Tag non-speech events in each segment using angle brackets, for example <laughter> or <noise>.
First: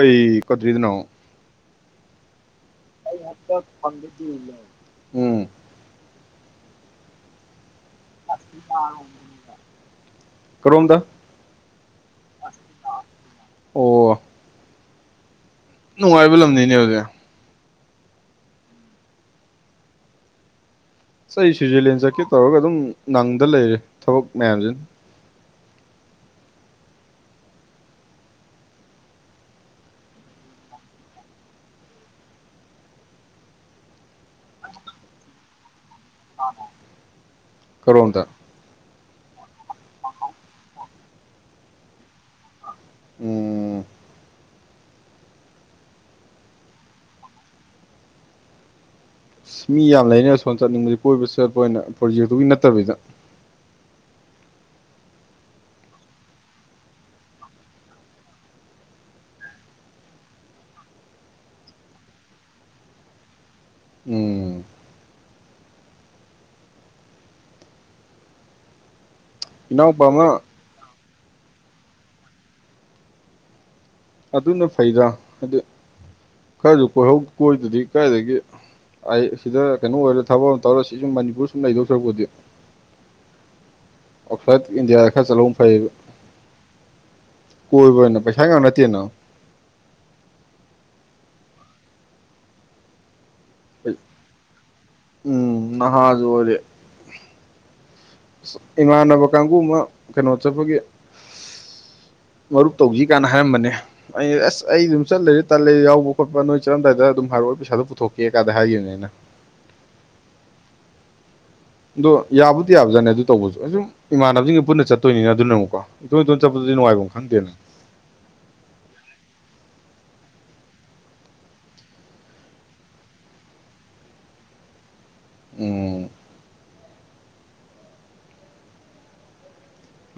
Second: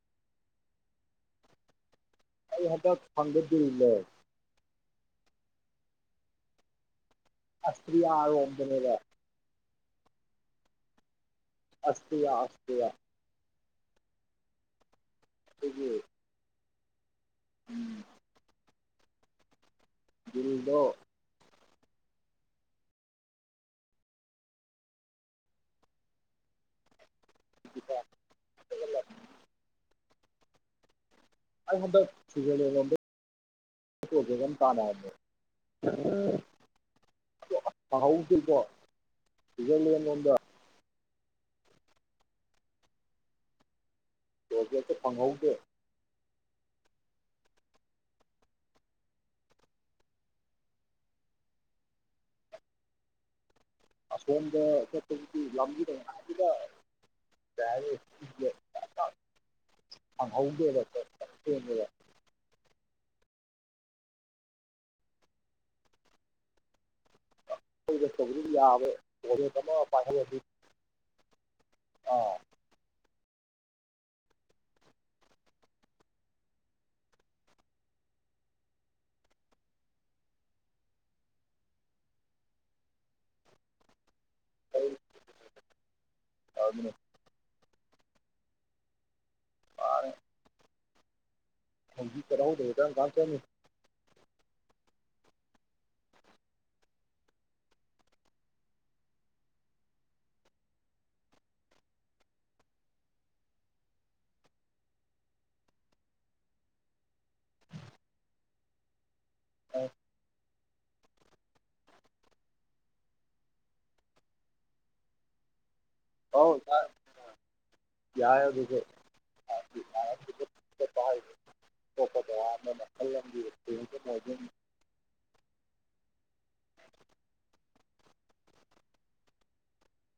ꯑꯩꯩ <unintelligible> <unintelligible> ꯎꯝ ꯑꯁꯇ꯭ꯔꯤꯌꯥꯔꯣ <unintelligible> ꯀꯔꯣꯝꯗ ꯑꯁ <unintelligible> ꯑꯣ <unintelligible> ꯅꯨꯡꯉꯥꯏꯕ ꯂꯝꯅꯤꯅꯦ ꯑꯗꯨꯗꯤ ꯎꯝ ꯒꯤꯜꯗꯣ ꯑꯁ ꯑꯩ ꯁ꯭ꯋꯤꯖꯔꯂꯦꯟ ꯆꯠꯀꯦ ꯇꯧꯔꯒ ꯑꯗꯨꯝ ꯅꯪꯗ ꯂꯩꯔꯦ ꯊꯕꯛ ꯃꯌꯥꯝꯁꯤꯅ <unintelligible> ꯑꯩ ꯍꯟꯗꯛ <unintelligible> ꯇꯥꯟꯅꯔꯝꯃꯦ ꯀꯔꯣꯝꯗ <unintelligible> ꯎꯝ ꯄꯣꯖꯦꯛꯇ ꯐꯪꯍꯧꯗꯦ ꯃꯤ ꯌꯥꯝ ꯂꯩꯅꯦ ꯁꯣꯝ ꯆꯠꯅꯤꯡꯕꯗꯤ ꯀꯣꯏꯕ ꯆꯠꯄ ꯑꯣꯏꯅ ꯄ꯭ꯔꯣꯖꯦꯛꯇꯨꯒꯤ ꯅꯠꯇꯕꯤꯗ ꯑꯁꯣꯝꯗ <unintelligible> ꯂꯝꯕꯤꯗ <unintelligible> <unintelligible> ꯎꯝ ꯏꯅꯥꯎꯄꯥ ꯑꯃ <unintelligible> ꯑꯗꯨꯅ ꯐꯩꯗ ꯍꯥꯏꯗꯤ ꯈꯔꯁꯨ ꯀꯣꯏꯍꯧ ꯀꯣꯏꯗ꯭ꯔꯗꯤ ꯀꯗꯥꯏꯗꯒꯤ ꯑꯩ ꯁꯤꯗ ꯀꯩꯅꯣ ꯑꯣꯏꯔ ꯊꯕꯛ ꯑꯃ ꯇꯧꯔ ꯁꯤ ꯁꯨꯝ ꯃꯅꯤꯄꯨꯔ ꯁꯨꯝ ꯂꯩꯗꯣ ꯁꯔꯨꯛꯄꯨꯗꯤ ꯑꯥꯎꯠꯁꯥꯏꯠ ꯏꯟꯗꯤꯌꯥꯗ ꯈꯔ ꯆꯠꯂꯧꯕꯅ ꯐꯩꯌꯦꯕ ꯑꯗꯨꯅꯦ ꯀꯣꯏꯕ ꯑꯣꯏꯅ ꯄꯩꯁꯥ ꯉꯥꯛ ꯅꯠꯇꯦꯅ <unintelligible> ꯎꯝ ꯅꯍꯥꯖꯨ ꯑꯣꯏꯔꯤ ꯏꯃꯥꯟꯅꯕ ꯀꯥꯡꯕꯨ ꯑꯃ ꯀꯩꯅꯣ ꯆꯠꯄꯒꯤ ꯃꯔꯨꯞ ꯇꯧꯁꯤ ꯀꯥꯟꯅ ꯍꯥꯏꯔꯝꯕꯅꯦ ꯑꯩ ꯑꯁ ꯑꯩ ꯑꯗꯨꯝ ꯆꯠꯂꯩꯔꯦ ꯇꯜꯂꯦꯗ ꯌꯥꯎꯕ ꯈꯣꯠꯄ ꯅꯣꯏ ꯆꯠꯂꯝꯗꯥꯏꯗ ꯑꯗꯨꯝ ꯍꯥꯏꯔꯛꯑꯣ ꯄꯩꯁꯥꯗꯣ ꯄꯨꯊꯣꯛꯀꯦ ꯀꯥꯗ ꯍꯥꯏꯈꯤꯕꯅꯦ ꯑꯩꯅ <unintelligible> ꯑꯗꯣ ꯌꯥꯕꯨꯗꯤ ꯌꯥꯕꯖꯥꯠꯅꯦ ꯑꯗꯨ ꯇꯧꯕꯁꯨ ꯑꯩ ꯁꯨꯝ ꯏꯃꯥꯟꯅꯕꯁꯤꯡꯒ ꯄꯨꯟꯅ ꯆꯠꯇꯣꯏꯅꯤꯅ ꯑꯗꯨꯅ ꯑꯃꯨꯛꯀꯣ ꯏꯇꯣꯟ ꯏꯇꯣꯟ ꯑꯧ ꯆꯠꯄꯗꯨꯗꯤ ꯅꯨꯡꯉꯥꯏꯕꯝ ꯈꯪꯗꯦꯅ ꯌꯥꯏ ꯑꯗꯨꯁꯨ <unintelligible> ꯎꯝ <inaudible>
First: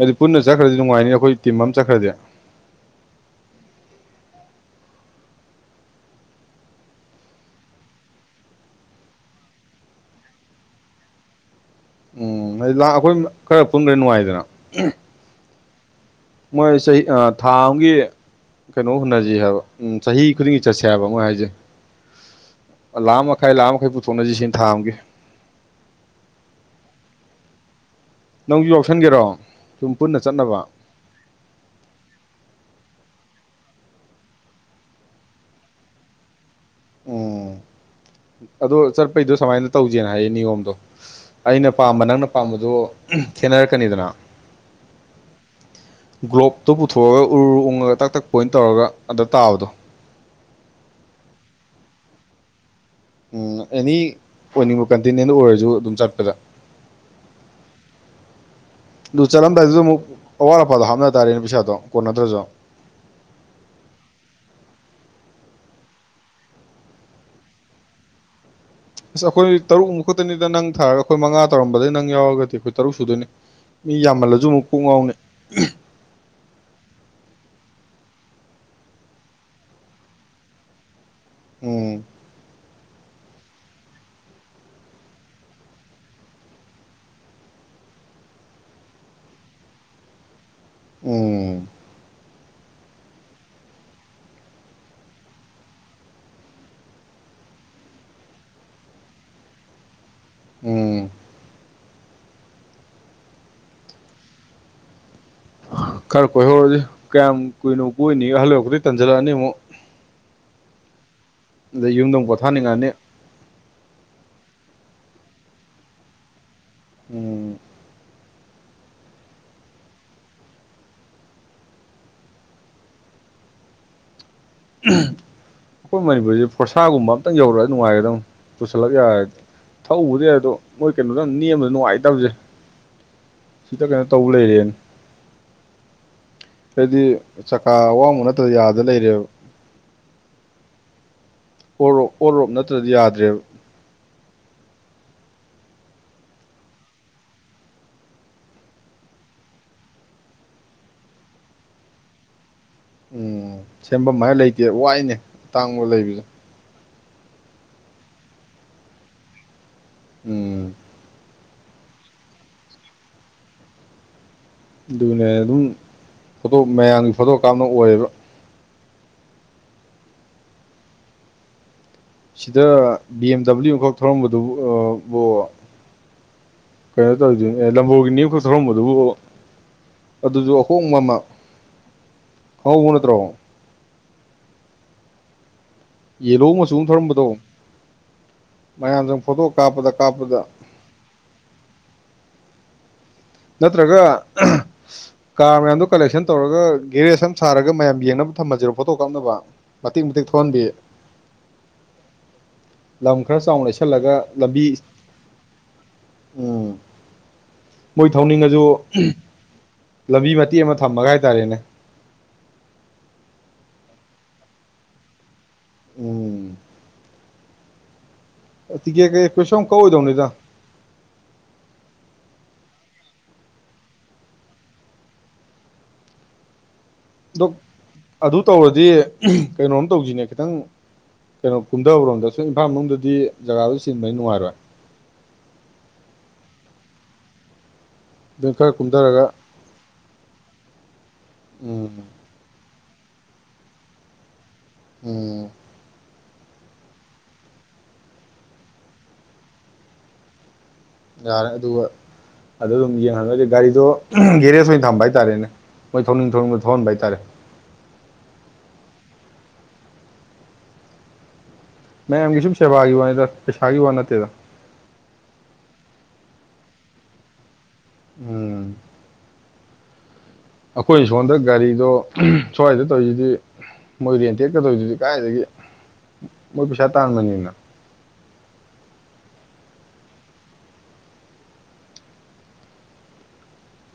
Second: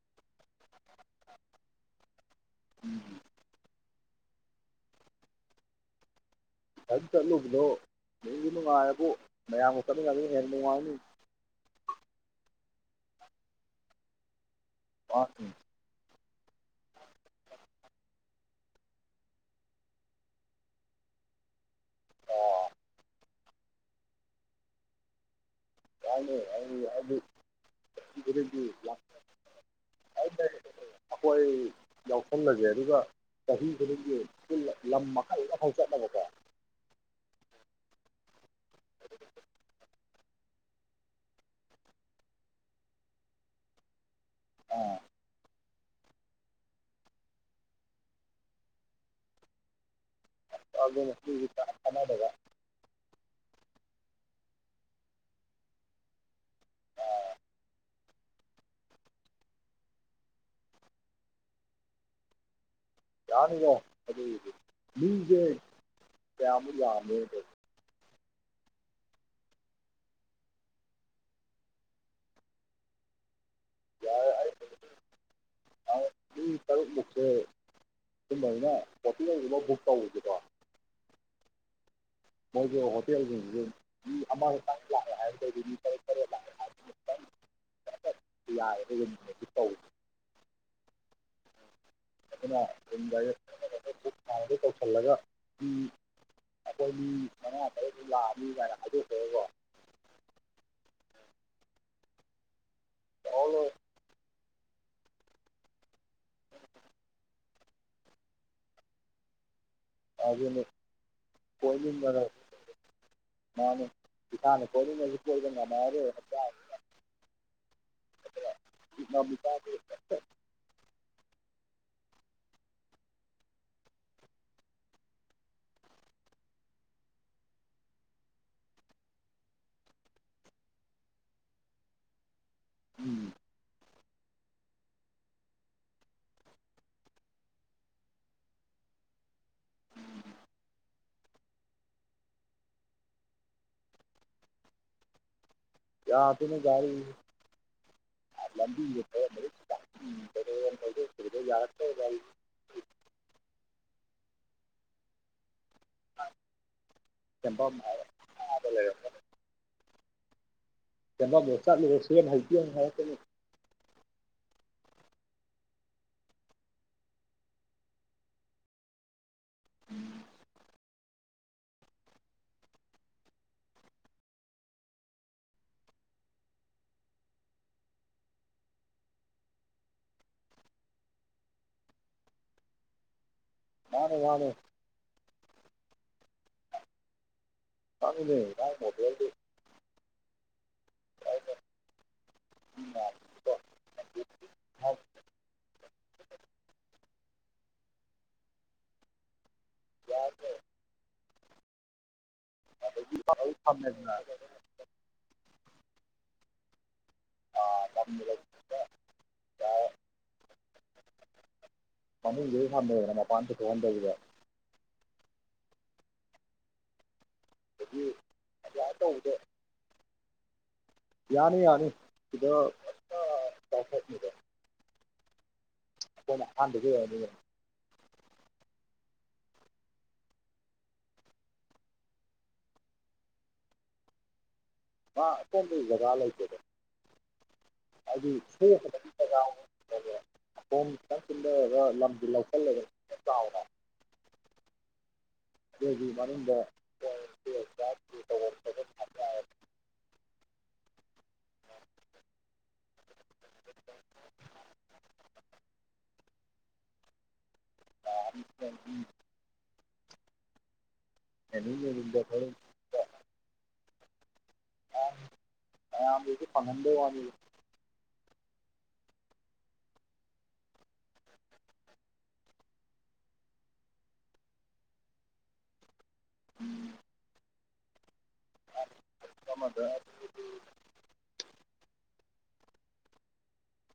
ꯑꯗꯨ ꯄꯨꯟꯅ ꯆꯠꯈ꯭ꯔꯗꯤ ꯅꯨꯡꯉꯥꯏꯅꯤ ꯑꯩꯈꯣꯏ ꯇꯤꯝ ꯑꯃ ꯆꯠꯈ꯭ꯔꯗꯤ <unintelligible> ꯑꯗꯨꯝ ꯆꯠꯂꯨꯕꯗꯣ ꯅꯨꯡꯗꯤ ꯅꯨꯡꯉꯥꯏꯕꯨ ꯃꯌꯥꯝꯒ ꯆꯠꯅꯤꯡꯉꯕꯅ ꯍꯦꯟꯅ ꯅꯨꯡꯉꯥꯏꯅꯤ ꯎꯝ ꯍꯥꯏꯗꯤ ꯂꯥꯛ ꯑꯩꯈꯣꯏ ꯈꯔ ꯄꯨꯟꯕ꯭ꯔꯦ ꯅꯨꯡꯉꯥꯏꯗꯅ <inaudible> ꯃꯣꯏ ꯆꯍꯤ ꯑ ꯊꯥꯝꯒꯤ ꯀꯩꯅꯣ ꯍꯨꯟꯅꯁꯤ ꯍꯥꯏꯕ ꯎꯝ ꯆꯍꯤ ꯈꯨꯗꯤꯡꯒꯤ ꯆꯠꯁꯦ ꯍꯥꯏꯕ ꯃꯣꯏ ꯍꯥꯏꯁꯦ ꯂꯥꯛꯃ ꯃꯈꯥꯏ ꯂꯥꯛꯃ ꯃꯈꯥꯏ ꯄꯨꯊꯣꯛꯅꯁꯤ ꯁꯤꯅ ꯊꯥ ꯑꯝꯒꯦ <unintelligible> ꯅꯪꯁꯨ <unintelligible> ꯌꯥꯎꯁꯟꯒꯦꯔꯣ ꯁꯨꯝ ꯄꯨꯟꯅ ꯆꯠꯅꯕ ꯑꯩꯈꯣꯏ ꯌꯥꯎꯁꯪꯂꯁꯦ ꯑꯗꯨꯒ ꯆꯍꯤ ꯈꯨꯗꯤꯡꯒꯤ ꯂꯝ ꯃꯈꯜ ꯃꯈꯜ ꯆꯠꯅꯕꯀꯣ ꯎꯝ ꯑꯗꯣ ꯆꯠꯄꯩꯗꯣ ꯁꯨꯃꯥꯏꯅ ꯇꯧꯁꯦꯅ ꯍꯥꯏꯌꯦ ꯅꯤꯌꯣꯝꯗꯣ ꯑꯩꯅ ꯄꯥꯝꯕ ꯅꯪꯅ ꯄꯥꯝꯕꯗꯨ ꯈꯦꯠꯅꯔꯛꯀꯅꯤꯗꯅ ꯑꯥ ꯒ꯭ꯂꯣꯞꯇꯨ ꯄꯨꯊꯣꯛꯑꯒ ꯎꯔ ꯎꯡꯉꯒ ꯇꯛ ꯇꯛ ꯄꫭꯏꯅ ꯇꯧꯔꯒ ꯑꯗ ꯇꯥꯕꯗꯣ <unintelligible> ꯎꯝ ꯑꯦꯅꯤ ꯑꯣꯏꯅꯤꯡꯕ ꯀꯟꯇꯤꯅꯦꯟ ꯑꯣꯏꯔꯁꯨ ꯑꯗꯨꯝ ꯆꯠꯄꯗ ꯑꯗꯨ ꯆꯠꯂꯝꯗꯥꯏꯗꯨꯗ ꯑꯃꯨꯛ ꯑꯋꯥꯠ ꯑꯄꯥꯗꯣ ꯍꯥꯞꯅ ꯇꯥꯔꯦꯅꯦ ꯄꯩꯁꯥꯗꯣ ꯀꯣꯟꯅꯇ꯭ꯔꯁꯨ ꯌꯥꯅꯤꯀꯣ ꯑꯗꯨꯒꯤꯗꯤ ꯃꯤꯁꯦ ꯀꯌꯥꯃꯨꯛ ꯌꯥꯝꯃꯦ ꯑꯁ ꯑꯩꯈꯣꯏ ꯇꯔꯨꯛꯃꯨꯛ ꯈꯛꯇꯅꯤꯗ ꯅꯪ ꯊꯥꯔꯒ ꯑꯩꯈꯣꯏ ꯃꯉꯥ ꯇꯧꯔꯝꯕꯗꯒꯤ ꯅꯪ ꯌꯥꯎꯔꯒꯗꯤ ꯑꯩꯈꯣꯏ ꯇꯔꯨꯛ ꯁꯨꯗꯣꯏꯅꯤ ꯃꯤ ꯌꯥꯝꯃꯜꯂꯁꯨ ꯑꯃꯨꯛ ꯀꯣꯛ ꯉꯥꯎꯅꯤ ꯃꯤ ꯇꯔꯨꯛꯃꯨꯛꯁꯦ ꯁꯨꯝꯃꯩꯅ ꯍꯣꯇꯦꯜꯕ ꯕꯨꯛ ꯇꯧꯁꯤ꯭ꯔꯣ ꯎꯝ ꯃꯣꯏꯒꯤ ꯍꯣꯇꯦꯜꯁꯤꯡꯁꯤ ꯃꯤ ꯑꯃꯈꯛꯇꯪ ꯂꯥꯛꯑꯦ ꯍꯥꯏꯔꯒꯗꯤ ꯃꯤ ꯇꯔꯨꯛ ꯇꯔꯦꯠ ꯂꯥꯛꯑꯦ ꯍꯥꯏ <inaudible> <unintelligible> ꯎꯝ <unintelligible> ꯑꯩꯈꯣꯏ ꯃꯤ ꯃꯉꯥ ꯇꯔꯨꯛꯃꯨꯛ ꯂꯥꯛꯑꯅꯤ ꯀꯃꯥꯏꯅ ꯍꯥꯏꯗꯣꯛꯈꯣꯛꯈ꯭ꯔꯒꯀꫭ ꯎꯝ <unintelligible> ꯈꯔ ꯀꯣꯏꯍꯧꯔꯁꯤ ꯀꯌꯥꯝ ꯀꯨꯏꯅꯣ ꯀꯣꯏꯏꯅꯤ ꯑꯍꯜ ꯑꯣꯏꯛꯇꯗꯤ ꯇꯟꯖꯜꯂꯛꯑꯅꯤ ꯑꯃꯨꯛ <unintelligible> ꯑꯗꯩ ꯌꯨꯝꯗ ꯑꯃꯨꯛ ꯄꯣꯊꯥꯅꯤꯡꯉꯛꯑꯅꯤ ꯃꯥꯅꯤ ꯏꯁꯥꯅ ꯀꯣꯏꯅꯤꯡꯉꯁꯨ ꯀꯣꯏꯕ ꯉꯃꯔꫭꯏ ꯍꯛꯆꯥꯡꯁꯤꯅ ꯎꯝ <unintelligible> ꯑꯩꯈꯣꯏ ꯃꯅꯤꯄꯨꯔꯁꯦ ꯐꯣꯔꯁꯥꯒꯨꯝꯕ ꯑꯝꯇꯪ ꯌꯧꯔꯛꯑꯒ ꯅꯨꯡꯉꯥꯏꯒꯗ ꯑꯗꯨꯝ ꯄꯨꯁꯜꯂꯛ ꯌꯥꯔ ꯊꯧꯕꯨꯗꯤ ꯌꯥꯏ ꯑꯗꯣ ꯃꯣꯏ ꯀꯩꯅꯣꯗꯪ ꯅꯦꯝꯕꯗ ꯅꯨꯡꯉꯥꯏꯇꯕꯁꯦ ꯎꯝ ꯗ ꯀꯩꯅꯣ ꯇꯧꯕ ꯂꯩꯔꯦꯅꯦ ꯍꯥꯏꯗꯤ ꯆꯀꯥ ꯑꯋꯥꯡꯕ ꯅꯠꯇ꯭ꯔ ꯌꯥꯗꯅ ꯂꯩꯔꯦꯕ <inaudible> ꯑꯣꯔꯣꯞ ꯑꯣꯔꯣꯞ ꯅꯠꯇ꯭ꯔꯗꯤ ꯌꯥꯗ꯭ꯔꯦꯕ ꯌꯥꯗꯦꯅꯦ ꯒꯥꯔꯤꯁꯤ <unintelligible> ꯎꯝ ꯁꯦꯝꯐꯝ ꯍꯥꯏꯔ ꯂꯩꯇꯦ ꯋꯥꯏꯅꯦ ꯇꯥꯡꯕ ꯂꯩꯕꯁꯦ <unintelligible> ꯎꯝ ꯁꯦꯝꯕꯝꯗ ꯆꯠꯂꯨꯔꯦ ꯍꯩꯇꯦ ꯑꯃꯨꯛ ꯍꯥꯏꯔꯀꯅꯤ ꯑꯗꯨꯅꯦ ꯑꯗꯨꯝ ꯐꯣꯇꯣ ꯃꯌꯥꯝꯒꯤ ꯐꯣꯇꯣ ꯀꯥꯞꯅ ꯑꯣꯏꯌꯦꯕ <inaudible> ꯁꯤꯗ ꯕꯤ ꯑꯦꯝ ꯗꯕ꯭ꯂꯤꯎꯨ ꯑꯃꯈꯛ ꯊꯧꯔꯝꯕꯗꯨꯕꯨ <unintelligible> ꯀꯩꯅꯣ ꯇꯧꯔꯤꯗꯨꯅꯤ ꯑꯦ ꯂꯝꯐꯣꯒꯤꯅꯤ ꯈꯠ ꯊꯧꯔꯝꯕꯗꯨꯕꯨ ꯑꯗꯨꯁꯨ ꯑꯍꯣꯡꯕ ꯑꯃ ꯈꯪꯍꯧꯕ ꯅꯠꯇ꯭ꯔꯣ ꯃꯥꯅꯤ ꯃꯥꯅꯤ ꯌꯦꯂꯣ ꯃꯆꯨ ꯑꯃ ꯊꯧꯔꯝꯕꯗꯣ ꯈꯪꯉꯤꯅꯦ ꯃꯌꯥꯝꯁꯪ ꯐꯣꯇꯣ ꯀꯥꯞꯄꯗ ꯀꯥꯞꯄꯗ ꯌꯥ <unintelligible> ꯅꯠꯇ꯭ꯔꯒꯥ ꯀꯥꯔ ꯃꯌꯥꯝꯗꯣ ꯀꯂꯦꯛꯁꯟ ꯇꯧꯔꯒ ꯒꯦꯔꯦꯖ ꯑꯃ ꯁꯥꯔꯒ ꯃꯌꯥꯝ ꯌꯦꯡꯅꯕ ꯊꯝꯃꯁꯤꯔꯣ ꯐꯣꯇꯣ ꯀꯥꯞꯅꯕ ꯃꯇ‌ꯦꯛ ꯃꯇ‌ꯦꯛ ꯊꫭꯍꯟꯕꯤ ꯂꯝ ꯈꯔ ꯆꯥꯎꯅ ꯐꯝꯃꯦꯗꯅ ꯂꯩꯁꯜꯂꯒ ꯂꯝꯕꯤ ꯎꯝ ꯃꯣꯏ ꯊꯧꯅꯤꯡꯉꯁꯨ ꯂꯝꯕꯤ ꯃꯇꯦꯛ ꯑꯃ ꯊꯝꯃꯒ ꯍꯥꯏꯇꯥꯔꯦꯅꯦ ꯃꯅꯨꯡꯗ ꯑꫭꯏꯅ ꯊꯝꯃ‌ꯦꯗꯅ ꯃꯄꯥꯟ ꯄꯨꯊꯣꯛꯍꯟꯗꯕꯤꯗ ꯎꯝ <unintelligible> ꯇꯤꯀꯦꯠ ꯇꯧꯕꯗꯣ ꯀꯩ ꯀꯩꯁꯨꯝ ꯌꯥꯝ ꯀꯛꯑꫭꯏꯗꯧꯅꯤꯗ ꯌꯥꯅꯤ ꯌꯥꯅꯤ ꯁꯤꯗꯥ ꯐꯖꯅ ꯊꯇꯧꯁꯟꯒꯤꯕ ꯍꯥꯟ <unintelligible> ꯑꯗꯣ ꯑꯗꯨ ꯇꯧꯔꯗꯤ ꯀꯩꯅꯣꯝ ꯇꯧꯁꯤꯅꯦ ꯈꯤꯇꯪ ꯀꯩꯅꯣ ꯀꯨꯝꯊꯕꯔꯣꯝꯗ ꯑꯁꯨꯝ ꯏꯝꯐꯥꯜ ꯃꯅꯨꯡꯗꯗꯤ ꯖꯒꯥꯗꯨ ꯆꯤꯟꯕꯅꯤꯅ ꯅꯨꯡꯉꯥꯏꯔꯣꯏ ꯀ ꯖꯒꯥ ꯂꯩꯇꯦ <unintelligible> ꯍꯥꯏꯗꯤ ꯑꯗꯨ ꯈꯔ ꯏꯗꯤ ꯀꯨꯝꯊꯔꯒ ꯄꯖꯥꯎ <unintelligible> ꯑꯣꯝ ꯈꯤꯇꯪꯁꯤ ꯂꯩꯔꯒ ꯎꯝ ꯂꯝꯕꯤ ꯂꯧꯁꯤꯜꯂꯒ ꯆꯥꯎꯅ <unintelligible> ꯎꯝ ꯑꯗꯨꯒꯤ ꯃꯅꯨꯡꯗ <unintelligible> ꯌꯥꯔꯦ ꯑꯗꯨꯒ ꯑꯗꯨ ꯑꯗꯨꯝ ꯌꯦꯡꯍꯜꯂꯗꯤ ꯒꯥꯔꯤꯗꯣ ꯒꯦꯔꯦꯖ ꯑꯣꯏꯅ ꯊꯝꯕ ꯍꯥꯏꯇꯥꯔꯦꯅꯦ ꯃꯣꯏ ꯊꯧꯅꯤꯡ ꯊꯧꯅꯤꯡꯕ ꯊꯧꯍꯟꯕ ꯍꯥꯏꯇꯥꯔꯦ <unintelligible> <unintelligible> ꯃꯌꯥꯝꯒꯤ ꯁꯨꯝ ꯁꯦꯕꯥꯒꯤ ꯋꯥꯅꯤꯗ ꯄꯩꯁꯥꯒꯤ ꯋꯥ ꯅꯠꯇꯦꯗ ꯃꯌꯥꯝꯁꯤꯁꯨ ꯐꯪꯉꯟꯕꯩ ꯋꯥꯅꯤꯗ ꯎꯝ ꯑꯩꯈꯣꯏ ꯁꯣꯟꯗ ꯒꯥꯔꯤꯗꯣ ꯁ꯭ꯋꯥꯏꯗ ꯇꯧꯔꯤꯁꯤꯗꯤ ꯃꯣꯏ ꯔꯦꯟ ꯇꯦꯟꯒ ꯇꯧꯔꯤꯗꯨꯗꯤ ꯀꯗꯥꯥꯏꯗꯒꯤ ꯃꯣꯏ ꯄꯩꯁꯥ ꯇꯥꯥꯟꯕꯅ‌ꯦꯃꯤ ꯀꯃꯗ <unintelligible>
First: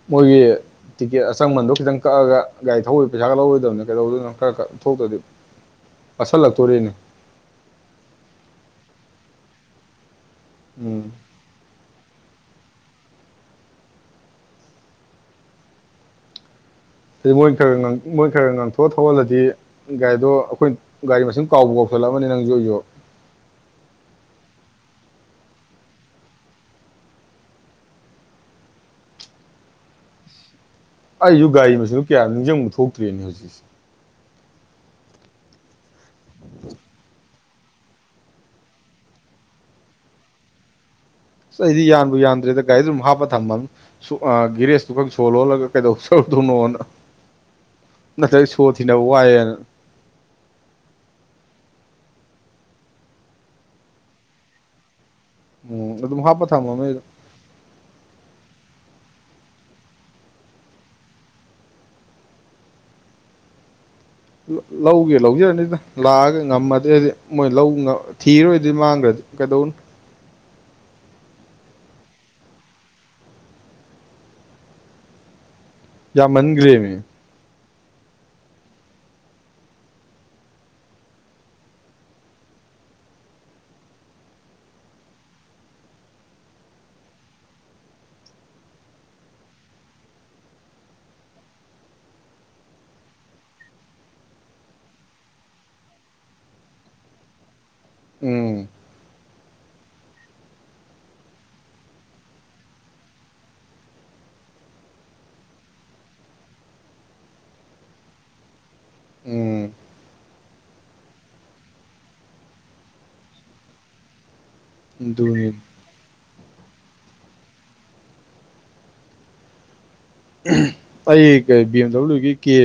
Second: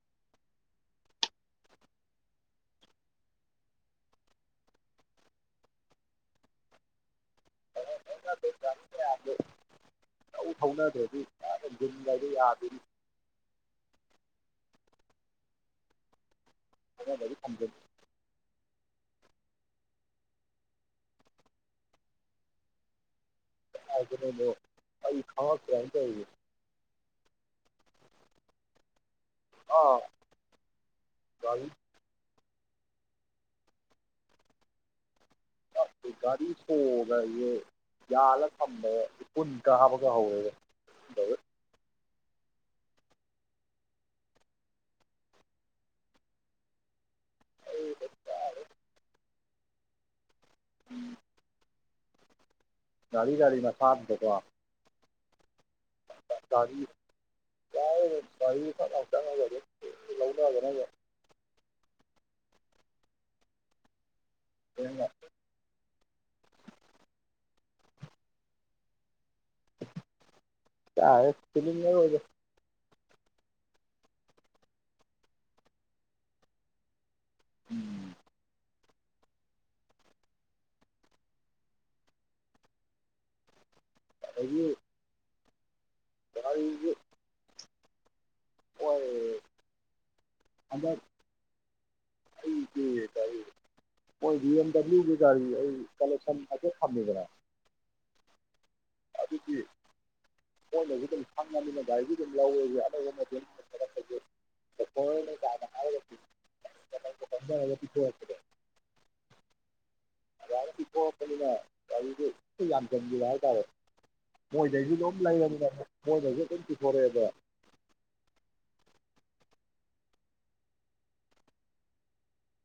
ꯃꯣꯏꯒꯤ ꯇꯤꯀꯦꯠ ꯑꯆꯃꯟꯗꯣ ꯈꯤꯇꯪ ꯀꯛꯑꯒ ꯒꯥꯔꯤ ꯊꯧꯕꯩ ꯄꯩꯁꯥꯒ ꯂꯧꯔꯣꯏꯗꯕꯅꯤ ꯀꯩꯗꯧꯗꯣꯏꯅꯣ ꯀꯛꯑꯒ ꯊꯧꯗꯔꯗꯤ ꯄꯠꯁꯤꯜꯂꯛꯇꯣꯔꯦꯅꯦ ꯃꯌꯥꯝꯗ ꯂꯧ ꯎꯝ ꯊꯧꯅꯗ꯭ꯔꯗꯤ <unintelligible> ꯌꯥ ꯟꯔꯤ ꯌꯥꯕ <unintelligible> ꯑꯗꯨ ꯂꯥꯏꯅꯕꯒꯤ ꯃꯣꯏ ꯈꯔ ꯈꯔ ꯉꯪ ꯃꯣꯏ ꯈꯔ ꯉꯥꯡꯊꯣꯛꯑ ꯊꯧꯍꯜꯂꯗꯤ ꯒꯥꯔꯤꯗꯣ ꯑꯩꯈꯣꯏ ꯒꯥꯔꯤ ꯃꯁꯤꯡ ꯀꯥꯎꯕ ꯀꯥꯎꯁꯜꯂꯛꯎꯝꯃꯅꯤ ꯅꯪꯁꯨ ꯑꯩꯁꯨ ꯑꯩ ꯊ ꯀ ꯀ <unintelligible> ꯑꯥ ꯑꯩꯁꯨ ꯒꯥꯔꯤ ꯃꯁꯤꯡꯗꯨ ꯀꯌꯥꯅꫭ ꯅꯤꯡꯁꯤꯡꯕ ꯊꯣꯛꯇ꯭ꯦꯅꯦ ꯍꯧꯖꯤꯛꯁꯦ ꯦꯒꯒꯥꯔꯤꯁꯨꯣꯒ ꯌꯦ <unintelligible> ꯌꯥꯜꯂꯒ ꯊꯝꯕꯗ ꯏꯐꯨꯟ ꯀꯥꯕꯒ ꯍꯧꯔꯦꯒ ꯊꯧꯗꯕꯩ ꯑꯁ ꯑꯩꯗꯤ ꯌꯥꯟꯕꯨ ꯌꯥꯟꯗ꯭ꯔꯦꯗ ꯒꯥꯔꯤꯗ ꯑꯗꯨꯝ ꯍꯥꯞꯄ ꯊꯝꯃꯝꯅꯤ ꯁꫭ ꯑꯥ ꯒꯤꯔꯦꯁꯇꯨ ꯈꯛ ꯁꯣ ꯂꫭꯜꯂꯒ ꯀꯩꯗꯧꯖꯧꯗꯣꯏꯅꯣꯅ ꯅꯠꯇꯔꯗꯗꯤ ꯁꯣ ꯊꯤꯅ ꯋꯥꯏꯅ ꯒꯥꯔꯤ ꯒꯥꯔꯤ ꯃꯁꯥꯗꯨꯗꯀꫭ ꯎꯝ ꯑꯗꯨꯝ ꯍꯥꯞꯄ ꯊꯝꯃꯣ ꯅꯣꯏꯗꯣ ꯌꯥꯏꯌꯦ ꯒꯥꯔꯤꯗ ꯐꯠ ꯂꯥꯎ ꯆꯪꯉꯒ ꯑꯗꯨꯝ ꯂꯧꯅꯒꯅꯕ ꯆꯪꯉꯛꯄꯅꯤꯅ ꯂꯧꯒꯦ ꯂꯧꯖꯔꯅꯤꯗ ꯂꯥꯛꯑꯒ ꯉꯝꯃꯗꯤ ꯃꯣꯏ ꯂꯧ ꯊꯤꯔꯣꯏꯗꯤ ꯃꯥꯡꯈ꯭ꯔꯗꯤ ꯀꯩꯗꯧꯅ ꯀꯥꯏ ꯊꯤꯅꯤꯡ ꯉꯔꯣꯏꯗ ꯌꯥꯝꯃꯟꯒ꯭ꯔꯦꯃꯦ ꯎꯝ ꯑꯗꯒꯤ <unintelligible> ꯑꯣꯏ <unintelligible> <unintelligible> ꯍꯣꯏ ꯚꯤ ꯑꯦꯝ ꯗꯕ꯭ꯂꯤꯎꯒꯤ ꯒꯥꯔꯤ ꯑꯩ ꯀꯂꯦꯛꯁꯟ ꯍꯥꯏꯐꯦꯠ ꯊꯝꯃꯤꯗꯅ ꯎꯝ ꯑꯗꯨꯗꯤ ꯃꯣꯏꯅꯁꯨ ꯑꯗꯨꯝ ꯈꯪꯉꯅꯤꯅ ꯒꯥꯏꯗꯤ ꯑꯗꯨꯝ ꯌꯥꯎꯋꯦ ꯑꯅꯧꯕ ꯃꯇꯛꯄꯦ <unintelligible> ꯎꯝ ꯑꯗꯨꯥꯏꯅ ꯄꯤꯊꯣꯔꯛꯄꯅꯤꯅ ꯒꯥꯔꯤꯗꯨ ꯌꯥꯝꯁꯤꯟꯈꯤꯕ ꯍꯥꯏꯇꯥꯔꯦ ꯃꯣꯏꯗꯩꯁꯨ ꯑꯗꯨꯝ ꯑꯗꯨꯅꯤ ꯂꯩꯔꯝꯅꯦꯅ ꯃꯣꯏꯅꯁꯨ ꯑꯗꯨꯝ ꯄꯤꯊꯣꯔꯛꯑꯦꯕ ꯑꯩ ꯕꯤ ꯑꯦꯝ ꯗꯕ꯭ꯂꯤꯎꯒꯤ K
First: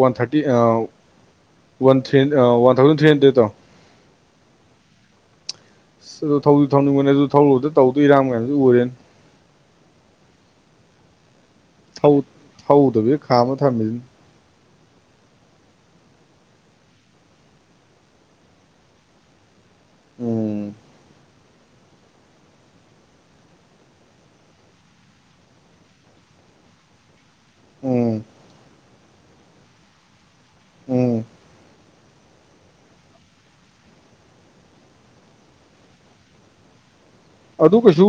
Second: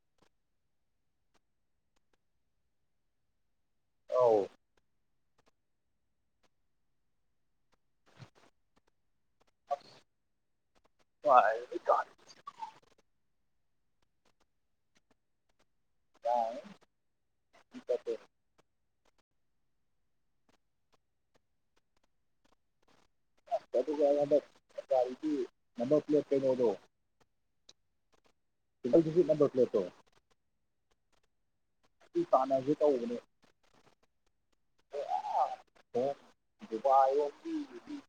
one thirty one three ꯑ ꯋꯥꯟ ꯊꯥꯎꯖꯟ ꯊ꯭ꯔꯤꯟꯗ꯭ꯔꯦꯠꯇꯣ ꯑꯧ ꯑꯗꯣ ꯊꯧꯗꯤ ꯊꯧꯅꯤꯡꯕꯅꯦ ꯑꯗꯨ ꯊꯧꯔꯨꯕꯗ ꯇꯧꯗꯣꯏ ꯏꯔꯥꯡ ꯃꯌꯥꯝꯗꯣ ꯎꯔꯦꯅ <inaudible> <unintelligible> ꯊꯧꯗꯕꯤ ꯈꯥꯝꯃ ꯊꯝꯃꯤꯟ ꯌꯥ ꯏ ꯎꯝ <unintelligible> ꯅꯝꯕꯔ ꯄ꯭ꯂꯦꯠ ꯀꯩꯅꯣꯗꯣ ꯎꯝ ꯑꯩꯒꯤꯗꯤ ꯅꯝꯕꯔ ꯄ꯭ꯂꯦꯠꯇꯣ ꯎꯝ ꯁꯤ ꯇꯥꯟꯅꯒꯦ ꯇꯧꯕꯅꯦ <unintelligible> ꯑꯗꯨ ꯀꯩꯁꯨ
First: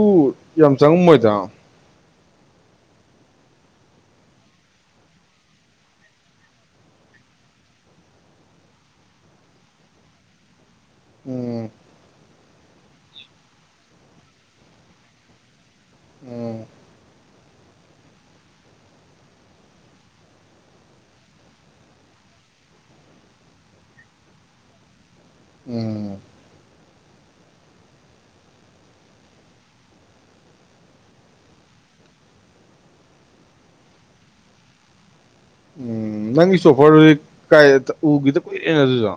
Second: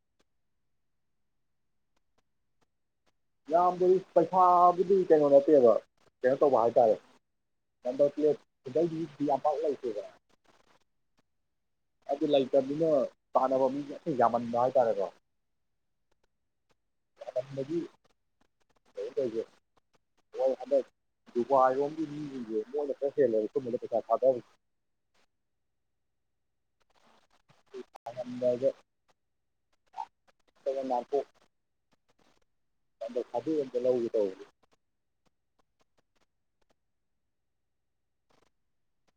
ꯌꯥꯝ ꯆꯪꯉꯝꯃꯣꯏꯗ ꯌꯥꯝꯕꯨꯗꯤ ꯄꯩꯁꯥꯕꯨꯗꯤ ꯀꯩꯅꯣ ꯅꯠꯇꯦꯕ ꯀꯩꯅꯣ ꯇꯧꯕ ꯍꯥꯏꯇꯥꯔꯦ ꯅꯝꯕꯔ ꯄ꯭ꯂꯦꯠ ꯌꯥꯝ ꯄꯥꯛ ꯂꯩꯇꯦꯕ ꯎꯝ ꯑꯗꯨ ꯂꯩꯇꯕꯅꯤꯅ ꯇꯥꯟꯅꯕ ꯃꯤꯅ ꯌꯥꯝꯃꯟꯕ ꯍꯥꯏꯇꯥꯔꯦꯀꯣ ꯎꯝ <unintelligible> ꯃꯣꯏ ꯍꯟꯗꯛ ꯗꯨꯕꯥꯏꯔꯣꯝꯒꯤ ꯃꯤꯖꯤꯡꯖꯦ ꯃꯣꯏꯅ ꯄꯣꯠ ꯆꯦꯜꯂꯦ ꯁꯨꯝꯕꯗ ꯄꯩꯁꯥ ꯊꯥꯗꯕ ꯎꯝ <unintelligible> <unintelligible> ꯑꯃꯇ ꯂꯧꯒꯦ ꯇꯧꯕꯅꯦ ꯎꯝ ꯅꯪꯒꯤ ꯁꯣꯐꯔꯗꯨꯗꯤ ꯀꯥꯏ ꯎꯈꯤꯗ ꯀꯨꯏꯔꯦꯅ ꯑꯗꯨꯁꯨ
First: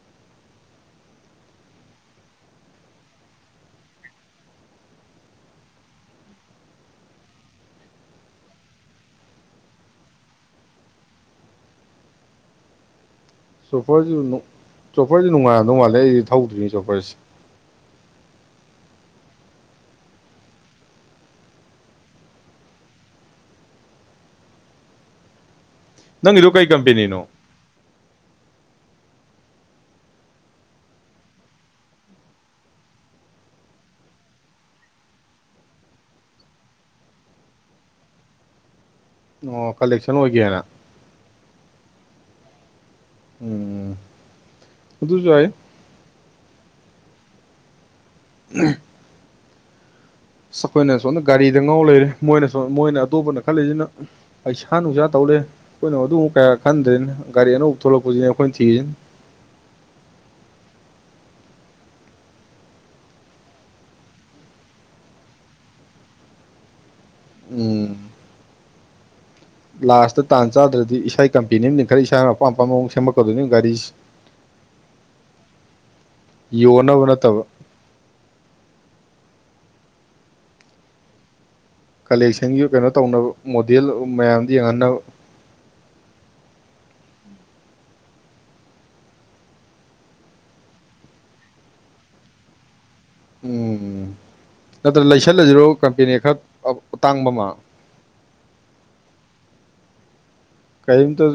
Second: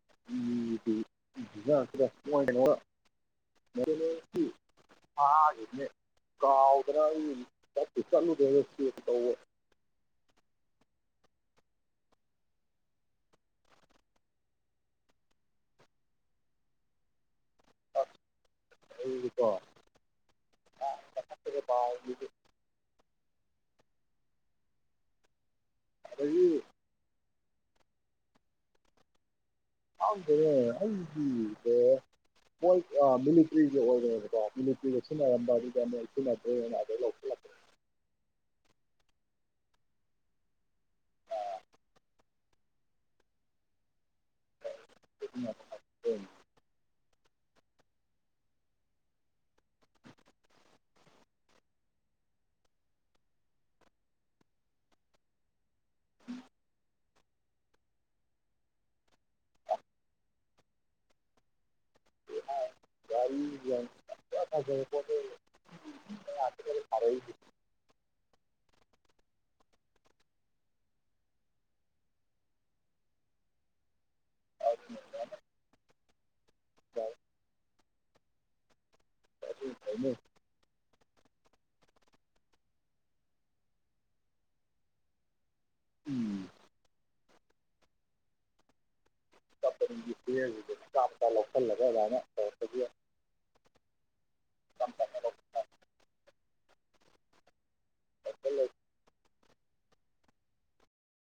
<inaudible> <inaudible> <unintelligible> <unintelligible> <inaudible> ꯁꯨꯄꯔꯖꯨ ꯅꯣ ꯆꯣꯄꯔꯖ ꯅꯨꯡꯉꯥꯏꯗꯧ ꯃꯥꯜꯂꯦ ꯑꯩꯗꯤ ꯊꯧꯗ꯭ꯔꯤ ꯆꯣꯄꯔꯁ ꯑꯩꯗꯤꯀꯣꯑ ꯃꯊꯥꯛꯇꯒ ꯄꯥꯏ ꯅꯪꯒꯤꯗꯣ ꯀꯩ ꯀꯝꯄꯦꯅꯤꯅꯣ ꯈꯪꯗꯦꯅꯦ ꯑꯩꯒꯤꯖꯦ ꯃꫭꯏ ꯃꯤꯂꯤꯇ꯭ꯔꯤꯒꯤ ꯑꯣꯏꯔꯦꯕꯀꯣ ꯃꯤꯂꯤꯇ꯭ꯔꯤꯒ ꯁꯤꯖꯤꯟꯅꯔꯝꯕ ꯑꯗꯨꯗ ꯃꯣꯏ ꯁꯤꯖꯤꯟꯅꯗ꯭ꯔꯦꯅ ꯑꯗꯨ ꯂꯧꯁꯤꯠꯂꯛꯄ ꯑꯣ ꯀꯂꯦꯛꯁꯟ ꯑꯣꯏꯒꯦꯅ ꯎꯝ ꯑꯗꯨꯖꯨ ꯌꯥꯏ <unintelligible> ꯑꯁ ꯑꯩꯈꯣꯏꯅ ꯁꯣꯝꯗ ꯒꯥꯔꯤꯗ ꯉꯥꯎ ꯂꯩꯔꯦ ꯃꯣꯏꯅ ꯁꯝ ꯃꯣꯏꯅ ꯑꯇꯣꯞꯄꯅ ꯈꯜꯂꯤꯖꯤꯅ ꯄꯩꯁꯥ ꯅꯨꯡꯁꯥ ꯇꯧꯂꯦ ꯑꯩꯈꯣꯏꯅ ꯑꯗꯨꯛ ꯀꯌꯥ ꯈꯟꯗ꯭ꯔꯦꯅ ꯒꯥꯔꯤ ꯑꯅꯧꯕ ꯊꯣꯛꯂꯛꯄꯖꯤꯅꯦ ꯑꯩꯈꯣꯏꯅ ꯊꯤꯔꯤꯖꯤꯅ <unintelligible> <unintelligible> ꯎꯝ ꯂꯥꯁꯇ ꯇꯥꯟ ꯆꯥꯗ꯭ꯔꯗꯤ ꯏꯁꯩ ꯀꯝꯄꯦꯅꯤ ꯑꯃ ꯂꯤꯡꯈꯠꯂꯒ ꯏꯁꯥ ꯃꯄꯥꯝ ꯃꯄꯥ ꯃꯑꫭꯡ ꯁꯦꯝꯃꯛꯀꯗꯣꯏꯅꯤ ꯒꯥꯔꯤꯁꯤ ꯑ <unintelligible> ꯌꯣꯟꯅꯕ ꯅꯠꯇꯕ <unintelligible> ꯀꯂꯦꯛꯁꯟꯒꯤ ꯀꯩꯅꯣ ꯇꯧꯅꯕ ꯃꯣꯗꯦꯜ ꯃꯌꯥꯝꯗ ꯌꯦꯡꯍꯟꯅꯕ ꯎꯝ <unintelligible> ꯃꯆꯥ ꯃꯆꯥ ꯂꯧꯁꯤꯜꯂꯒ ꯑꯗꯨꯃꯥꯏꯅ ꯇꯧꯔꯛꯄꯒꯤ ꯎꯝ ꯅꯠꯇ꯭ꯔ ꯂꯩꯁꯜꯂꯖꯤꯔꯣ ꯀꯝꯄꯦꯅꯤ ꯈꯔ ꯑꯇꯥꯡꯕ ꯑꯃ ꯂꯧꯁꯜꯂ ꯀꯩꯝꯇꯖꯨ